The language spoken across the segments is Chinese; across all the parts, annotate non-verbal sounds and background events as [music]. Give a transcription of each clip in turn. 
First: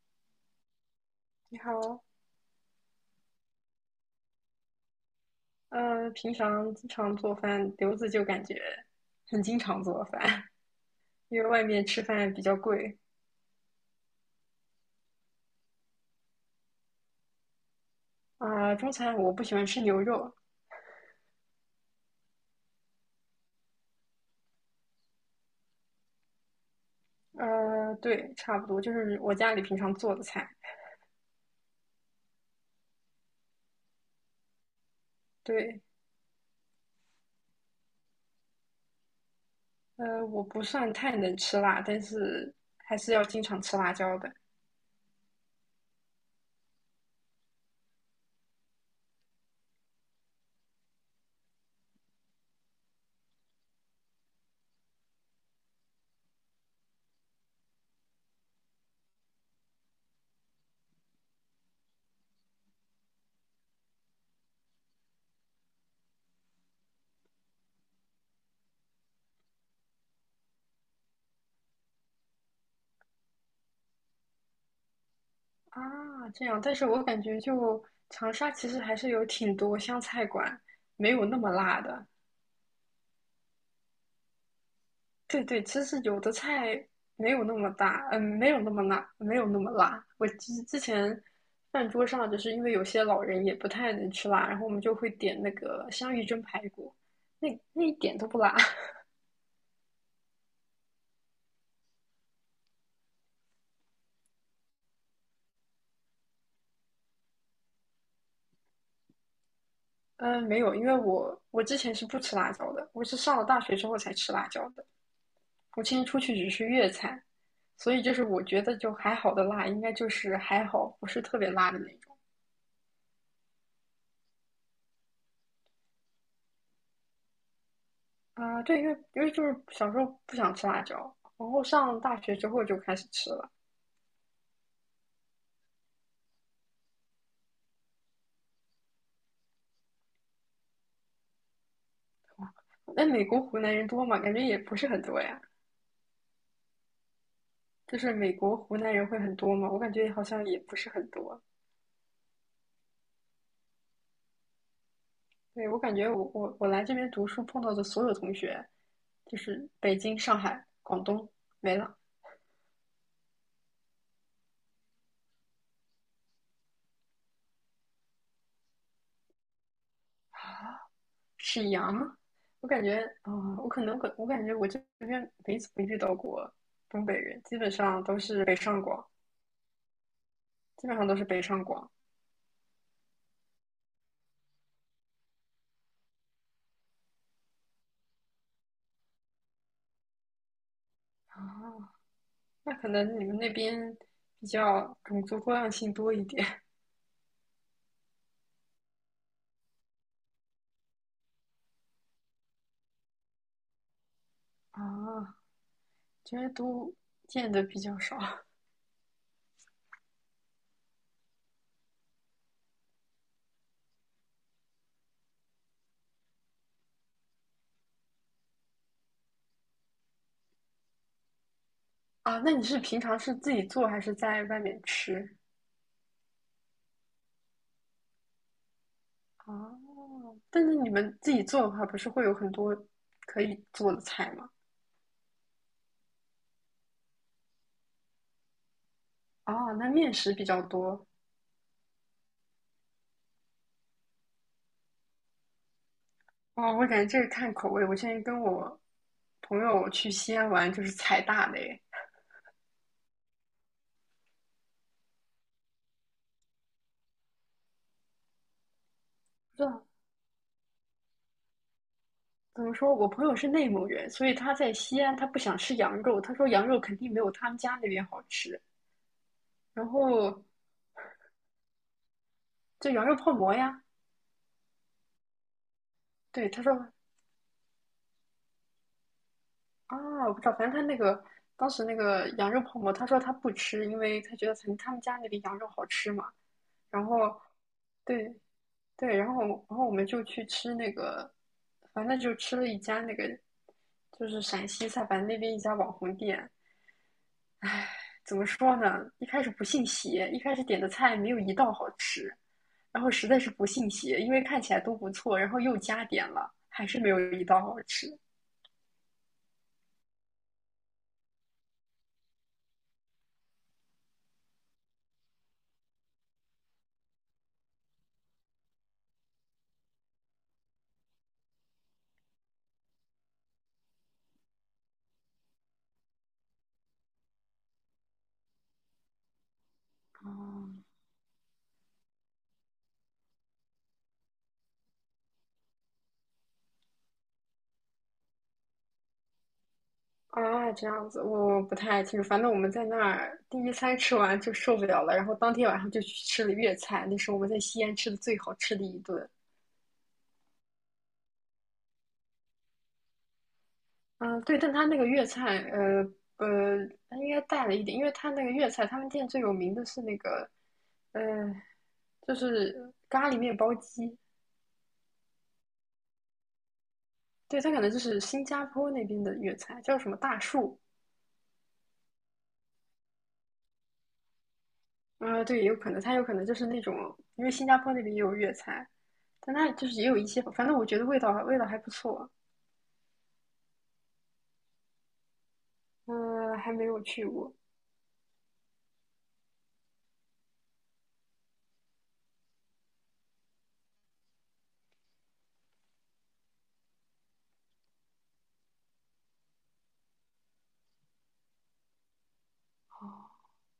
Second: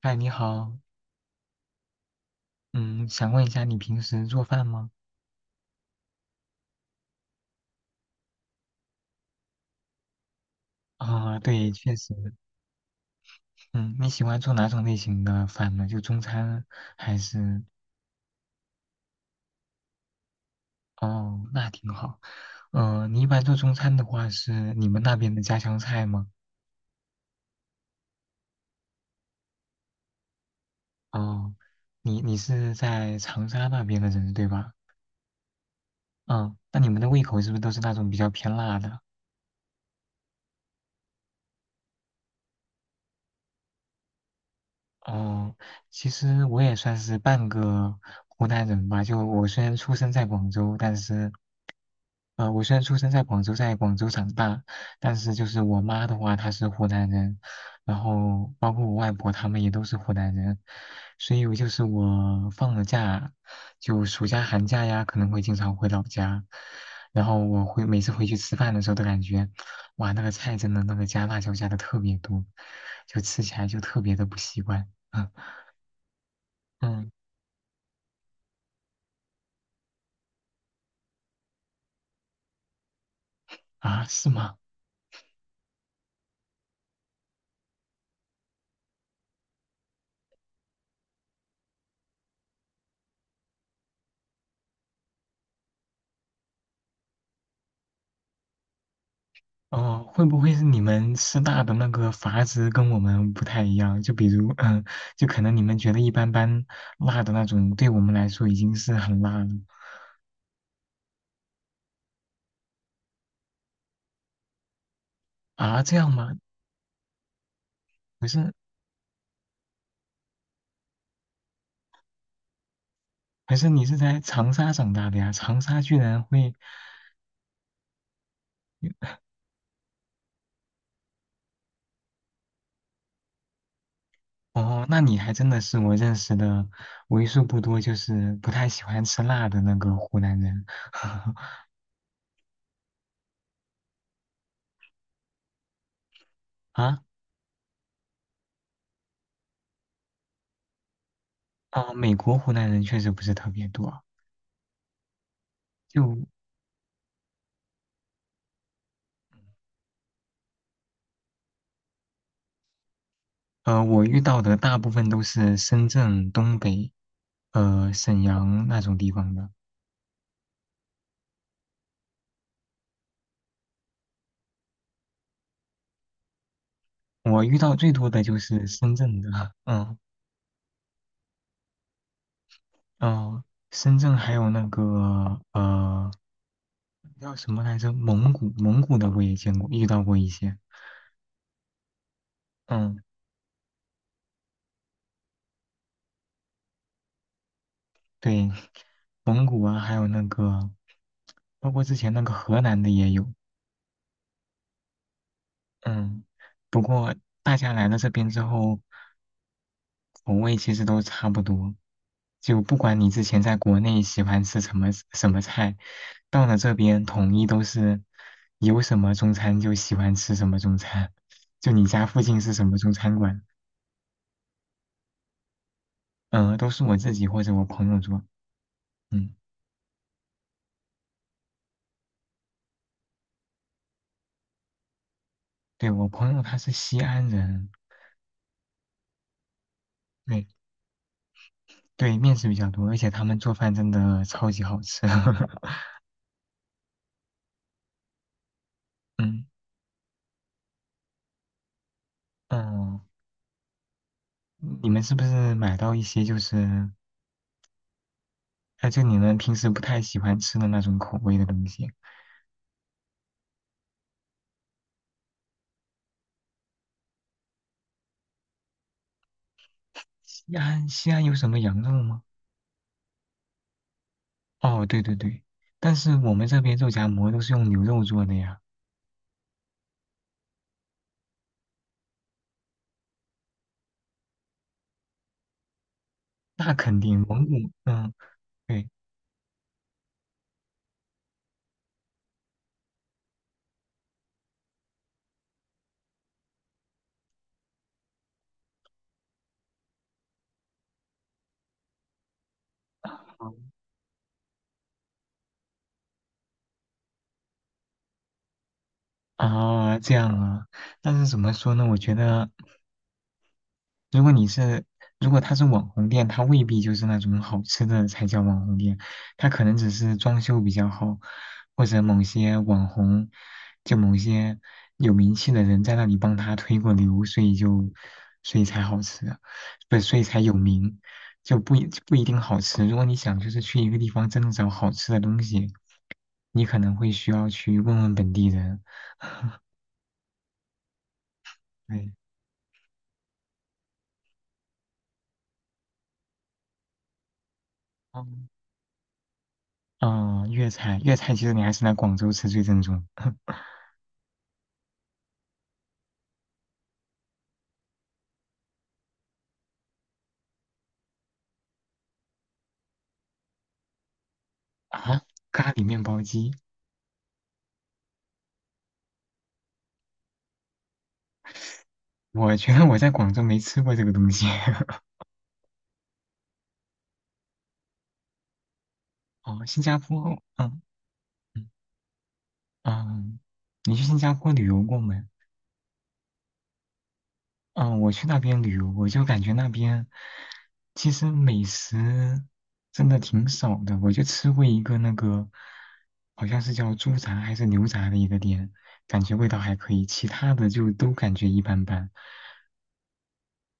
嗨，你好。你好。嗯，想问一下你平时做饭吗？平常经常做饭，刘子就感觉很经常做饭。[laughs] 啊、因为外对，面确吃实。饭比较贵。嗯，你喜欢做哪种类型的饭呢？就中餐还是？啊，中餐我不喜欢吃牛肉。哦，那挺好。嗯、你一般做中餐的话，是你们那边的家乡菜吗？对，差不多就是我家里平常做的菜。哦，你是在长沙那边的人对吧？对。嗯，那你们的胃口是不是都是那种比较偏辣的？我不算太能吃辣，但是还是要经常吃辣椒的哦，其实我也算是半个湖南人吧。就我虽然出生在广州，但是，我虽然出生在广州，在广州长大，但是就是我妈的话，她是湖南人，然后包括我外婆他们也都是湖南人，所以我就是我放了假，就暑假、寒假呀，可能会经常回老家，然后我会每次回去吃饭的时候都感觉，哇，那个菜真的那个加辣椒加的特别多，就吃起来就特别的不习惯。啊。这样，但是我嗯。感觉就长沙其实还是有挺多湘菜馆，没有那么辣的。啊，是吗？对对，其实有的菜没有那么大，没有那么辣，没有那么辣。我之前饭桌上，就是因为有些老人也不太能吃辣，然后我们就会点那个香芋蒸排骨，那一点都不辣。[laughs] 哦，会不会是你们师大的那个阀值跟我们不太一样？就比如，嗯，就可能你们觉得一般般辣的那种，对我们来说已经是很辣了。嗯，没有，因为我之前是不吃辣椒的，我是上了大学之后才吃辣椒的。啊？我之这前样出吗？去只吃粤菜，所以就是可我是觉得就还好的辣，应该就是还好，不是特别辣的那种。可是你是在长沙长大的呀，长沙居然会，啊，对，因为就是小时候不想吃辣椒，然后上大学之后就开始吃了。哦，那你还真的是我认识的为数不多就是不太喜欢吃辣的那个湖南人。 [laughs] 那美国湖南人多吗？感觉也不是很多呀。啊就是美国湖南人会很多吗？我感觉好像也不是很多。啊！美国湖南人确实不是特别多。对，我感觉就我来这边读书碰到的所有同学，就是北京、上海、广东没了，我遇到的大部分都是深圳、东北、沈阳那种地方的。沈阳。我感觉啊、我可能我感觉我这边没怎么遇到过东北人，我基遇本到最上多都的就是北是上深广，圳的，[laughs] 嗯。基本上都是北上广哦、深圳还有那个叫什么来着？蒙古，蒙古的我也见过，遇到过一些。啊。那可嗯，能你们那边比较种族多样性多一点 [laughs] 对，蒙古啊，还有那个，包括之前那个河南的也有。啊，嗯，觉得不都过见大的家比来了较这少边之后，口味其实都差不多，就不管你之前在国内喜欢吃什么什么菜，到了这边统一都是有什么中餐就喜欢吃什么中餐，就你家附啊。近那是你什么是中平餐常是馆。自己做还是在外面吃都是我自己或者我朋友做。嗯，啊？但是你们自己做的话，不是会有很多可以做的菜吗？对，我朋友他是西安人。哦，那面食比对较多对，面食比较多，而且他们做饭真的超级好吃。[laughs] 哦。我感觉这个看口味。我现在跟我嗯。朋友去西安玩，就是踩大雷。嗯，你们是不是买到一些就是，哎，就你们平不知时不道太喜欢吃的那种口味的东西啊。怎么说，我朋友是内蒙人，所以他在西安，他不想吃羊肉。他说羊肉肯定没有他们家那边好吃。然后西安，西安有什么羊肉吗？就羊肉泡馍呀，哦，对对对，但是我们对，这他边肉说夹馍都是用牛肉做的呀。啊，我不知道，反正他那个当时那个羊肉泡馍，他说他不吃，因为他觉得可能他们家那里羊肉好吃嘛。那肯然定后，蒙古，嗯，对对。对，然后我们就去吃那个，反正就吃了一家那个，就是陕西菜，反正那边一家网红店。怎么说呢？一开始不信邪，一开始点的菜没有一道好吃，然后实在是不信邪，因为看起来都不错，然后又加点了，还是没有一道好吃。啊，这样啊，但是怎么说呢？我觉得如果你是，如果它是网红店，它未必就是那种好吃的才叫网红店，它可能只是装修比较好，或者某些网红，就某些有名气的人在那里帮他推过流，所以就，所以才好吃啊，不，所以才有哦，名，就不一定好吃。如果你想就是去一个地方真的找好吃的东西，你可能会需要去问问本地人，啊，这样子我不太对。清楚。反正我们在那儿第一餐吃完就受不了了，然后当天晚上就去吃了粤菜，那是我们在西安吃的最嗯，好吃的一顿。哦，粤菜，粤菜其实你还是来广州吃最正宗。[laughs] 嗯，对，但他那个粤菜，他应该带了一点，因为他那个粤菜，他们店最有名的是那个，呃，就是咖喱面包鸡。啊，咖喱面包机，对，他可能就是新加坡那边的粤菜，叫什么大树。我觉得我在广州没吃过这个东西。[laughs] 嗯，对，有可能，他有可能就是那种，因为新加坡那边也有粤菜，但哦，它新就是加也有一坡。些，反正嗯。我觉得味道嗯。还不错。嗯，你去新加坡旅游过没？嗯、还没有去过。嗯，我去那边旅游，我就感觉那边其实美食真的挺少的。我就吃过一个那个，好像是叫猪杂还是牛杂的一个店，感觉味道还可以，其他的就都感觉一般般。哦，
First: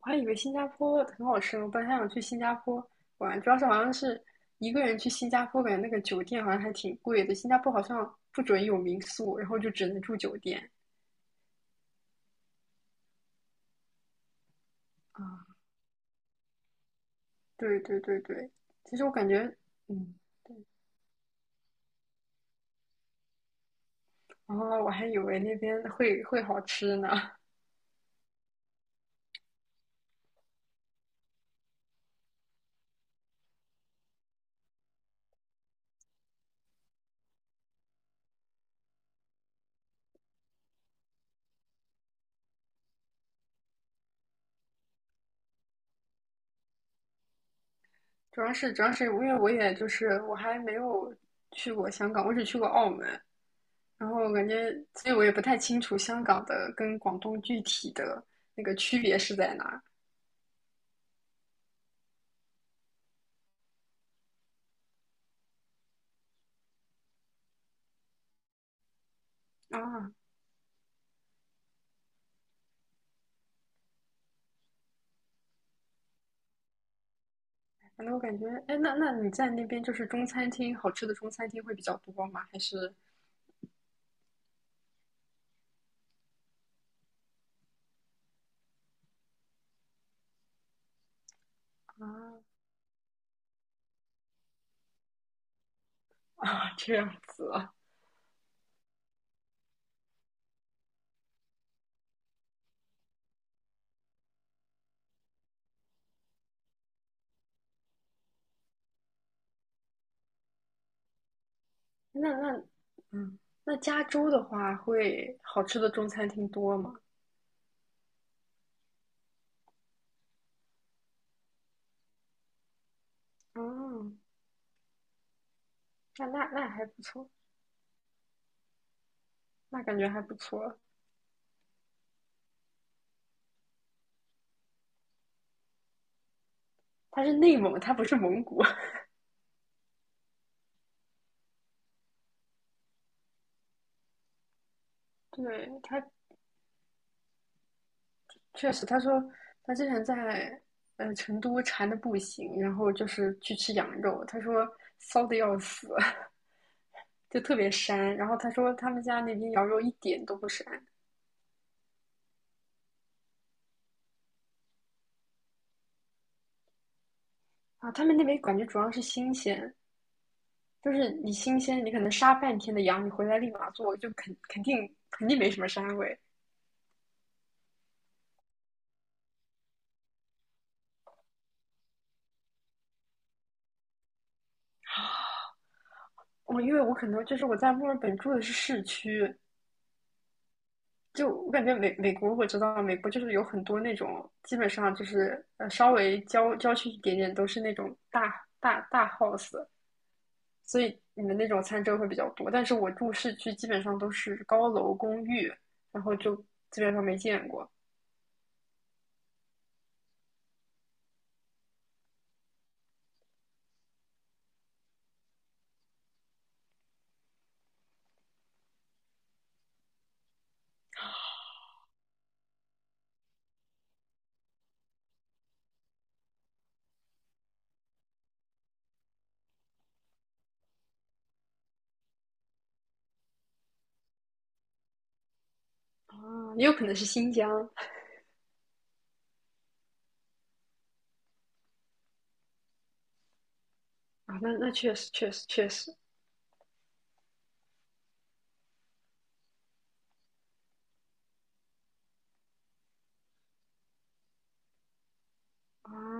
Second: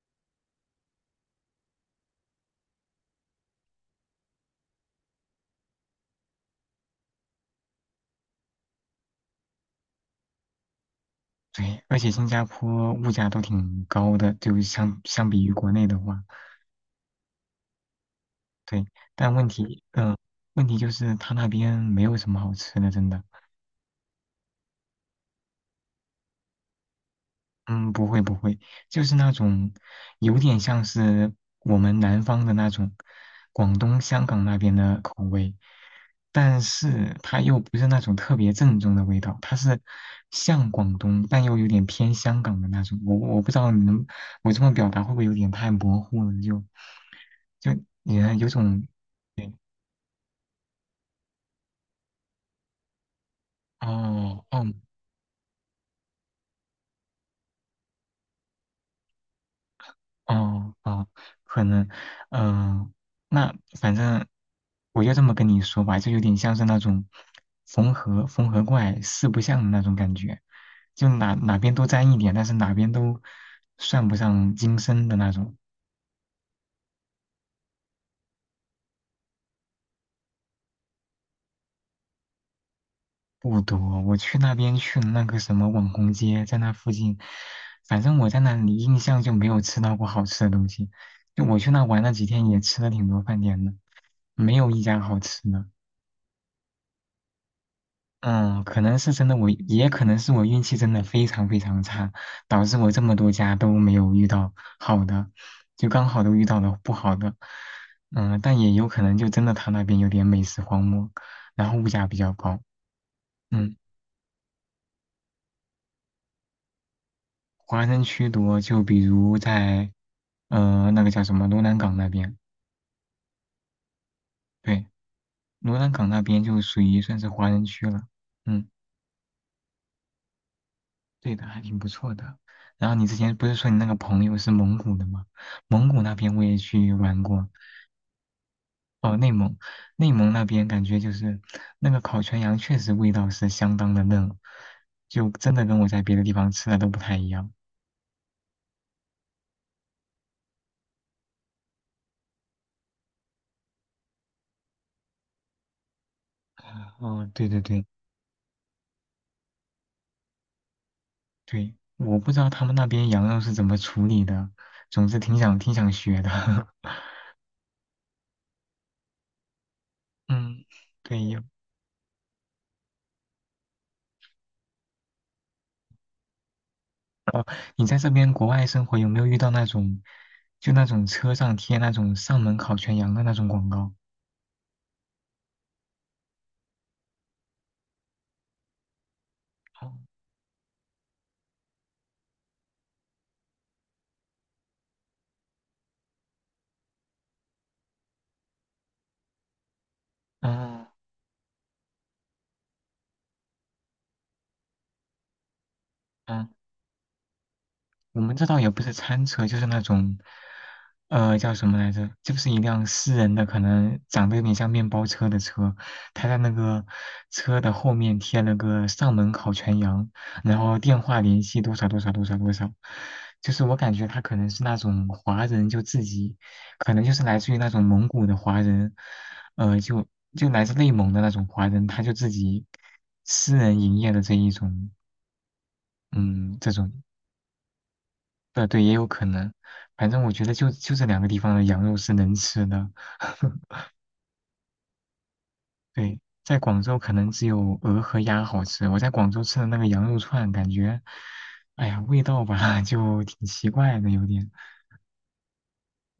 我还以为新加坡很好吃呢，我本来还想去新加坡玩，主要是好像是一个人去新加坡，感觉那个酒店好像还挺贵的，新加坡好像不准有民宿，然后就只能住酒店。对，而且新加坡物价都挺高的，就相比啊，于国内的话。对对对对，对，其实我感但问觉，题，嗯，对，问题就是他那边没有什么好吃的，真的。然后我还以为那边会好吃呢。嗯，不会不会，就是那种有点像是我们南方的那种广东、香港那边的口味，但是它又不是那种特别正宗的味道，它是像广东但又有点偏香港的那种。我不知道你能，我这么表达会不会有点太模糊了？就就也主有要是主种要是因为我也就是我还没有去过香港，我只去过澳门，然后我哦感觉，哦。所以我也不太清楚香港的跟广东具体的那个区别是在哪儿哦，哦，可能，嗯、那反正我就这么跟你说吧，就有点像是那种缝合怪四不像的那种啊。感觉，就哪边都沾一点，但是哪边都算不上精深的那种。反正我感觉，哎，那你在那边就是中餐厅好吃的中餐厅会比较多吗？还是不多，我去那边去了那个什么网红街，在那附近，反正我在那里印象就没有吃到过好吃的东西。就我去那玩了几天，啊？也吃了挺多饭店的，没有一家好吃的。啊，这样子啊？嗯，可能是真的我，也可能是我运气真的非常非常差，导致我这么多家都没有遇到好的，就刚好都遇到了不好的。嗯，但也有可能就真的他那边有点美食荒漠，然后物价比那较高。那嗯，嗯，那加州的话会好吃的中餐厅多吗？华人区多，就比如在那个叫什么罗南港那边。嗯，对，罗南港那那边那就那属还于不算是错，华人区了。嗯。那感觉还不错。对的，还挺不错的。然后你之前不是说你那个朋友是蒙古的吗？蒙古那边我也去玩它是过。内蒙，它不是蒙古。哦，内蒙，内蒙那边感觉就是那个烤全羊确实味道是相当的嫩，就真的对，跟我他在别的地方吃的都不太一样。确实，他说他之前在成都馋的不行，然后就是去吃羊肉，他说骚的要死。哦，[laughs] 就对特对别对膻。然后他说他们家那边羊肉一点都不膻对，我不知道他们那边羊肉是怎么处理的，总之挺想学的。啊，他们那边感觉主要是新鲜，[laughs] 嗯，就是对，你有。新鲜，你可能杀半天的羊，你回来立马做，就肯定没什么膻味。你在这边国外生活有没有遇到那种，就那种车上贴那种上门烤全羊的那种广告？我因为我可能就是我在墨尔本住的是市区，嗯。就我感觉美国，我知道美国就是有很多那种，基本上就是稍微郊区一点点都是那种大大大 house，所嗯，以你们那种餐车会比较多。但是我住市区基本上都是高楼公寓，然后就呃基本上没见过我们这倒也不是餐车，就是那种，叫什么来着？就是一辆私人的，可能长得有点像面包车的车，他在那个车的后面贴了个上门烤全羊，然后电话联系多少多少多少多少，就是我感觉他可能是那种华人，就自己可能就是来自于那种蒙古的华人，呃，就就来自内蒙的那种华人，他就自己私人营业的这一种，啊，嗯，也这有可种。能是新疆对，也有可能。反正我觉得就这两个地方的羊肉是能吃的。[laughs] 啊，那确实确实确实对，在广州可能只有鹅和鸭好吃。我在广州吃的那个羊肉串，感觉，哎呀，味道吧 [laughs] 就挺奇怪的，有点。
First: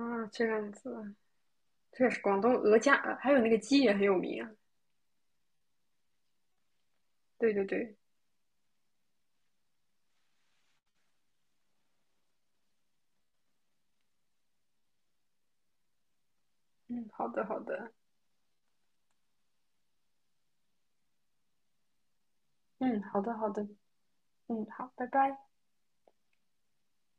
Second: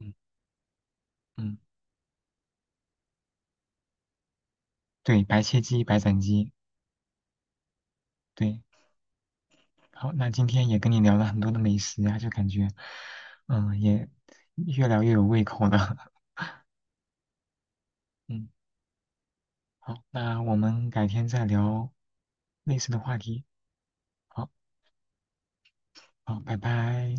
嗯。这样子嗯，确实广东鹅架还有那个鸡也很有名啊，对，白切鸡、白斩鸡，对对对，对。好，那今天也跟你聊了很多的美食啊，就感觉，嗯，也越聊越有胃口了。嗯，好的好的，[laughs] 嗯，好，那我们改天再聊类似的嗯话好的题。好的，好，嗯好，拜拜。好，拜拜。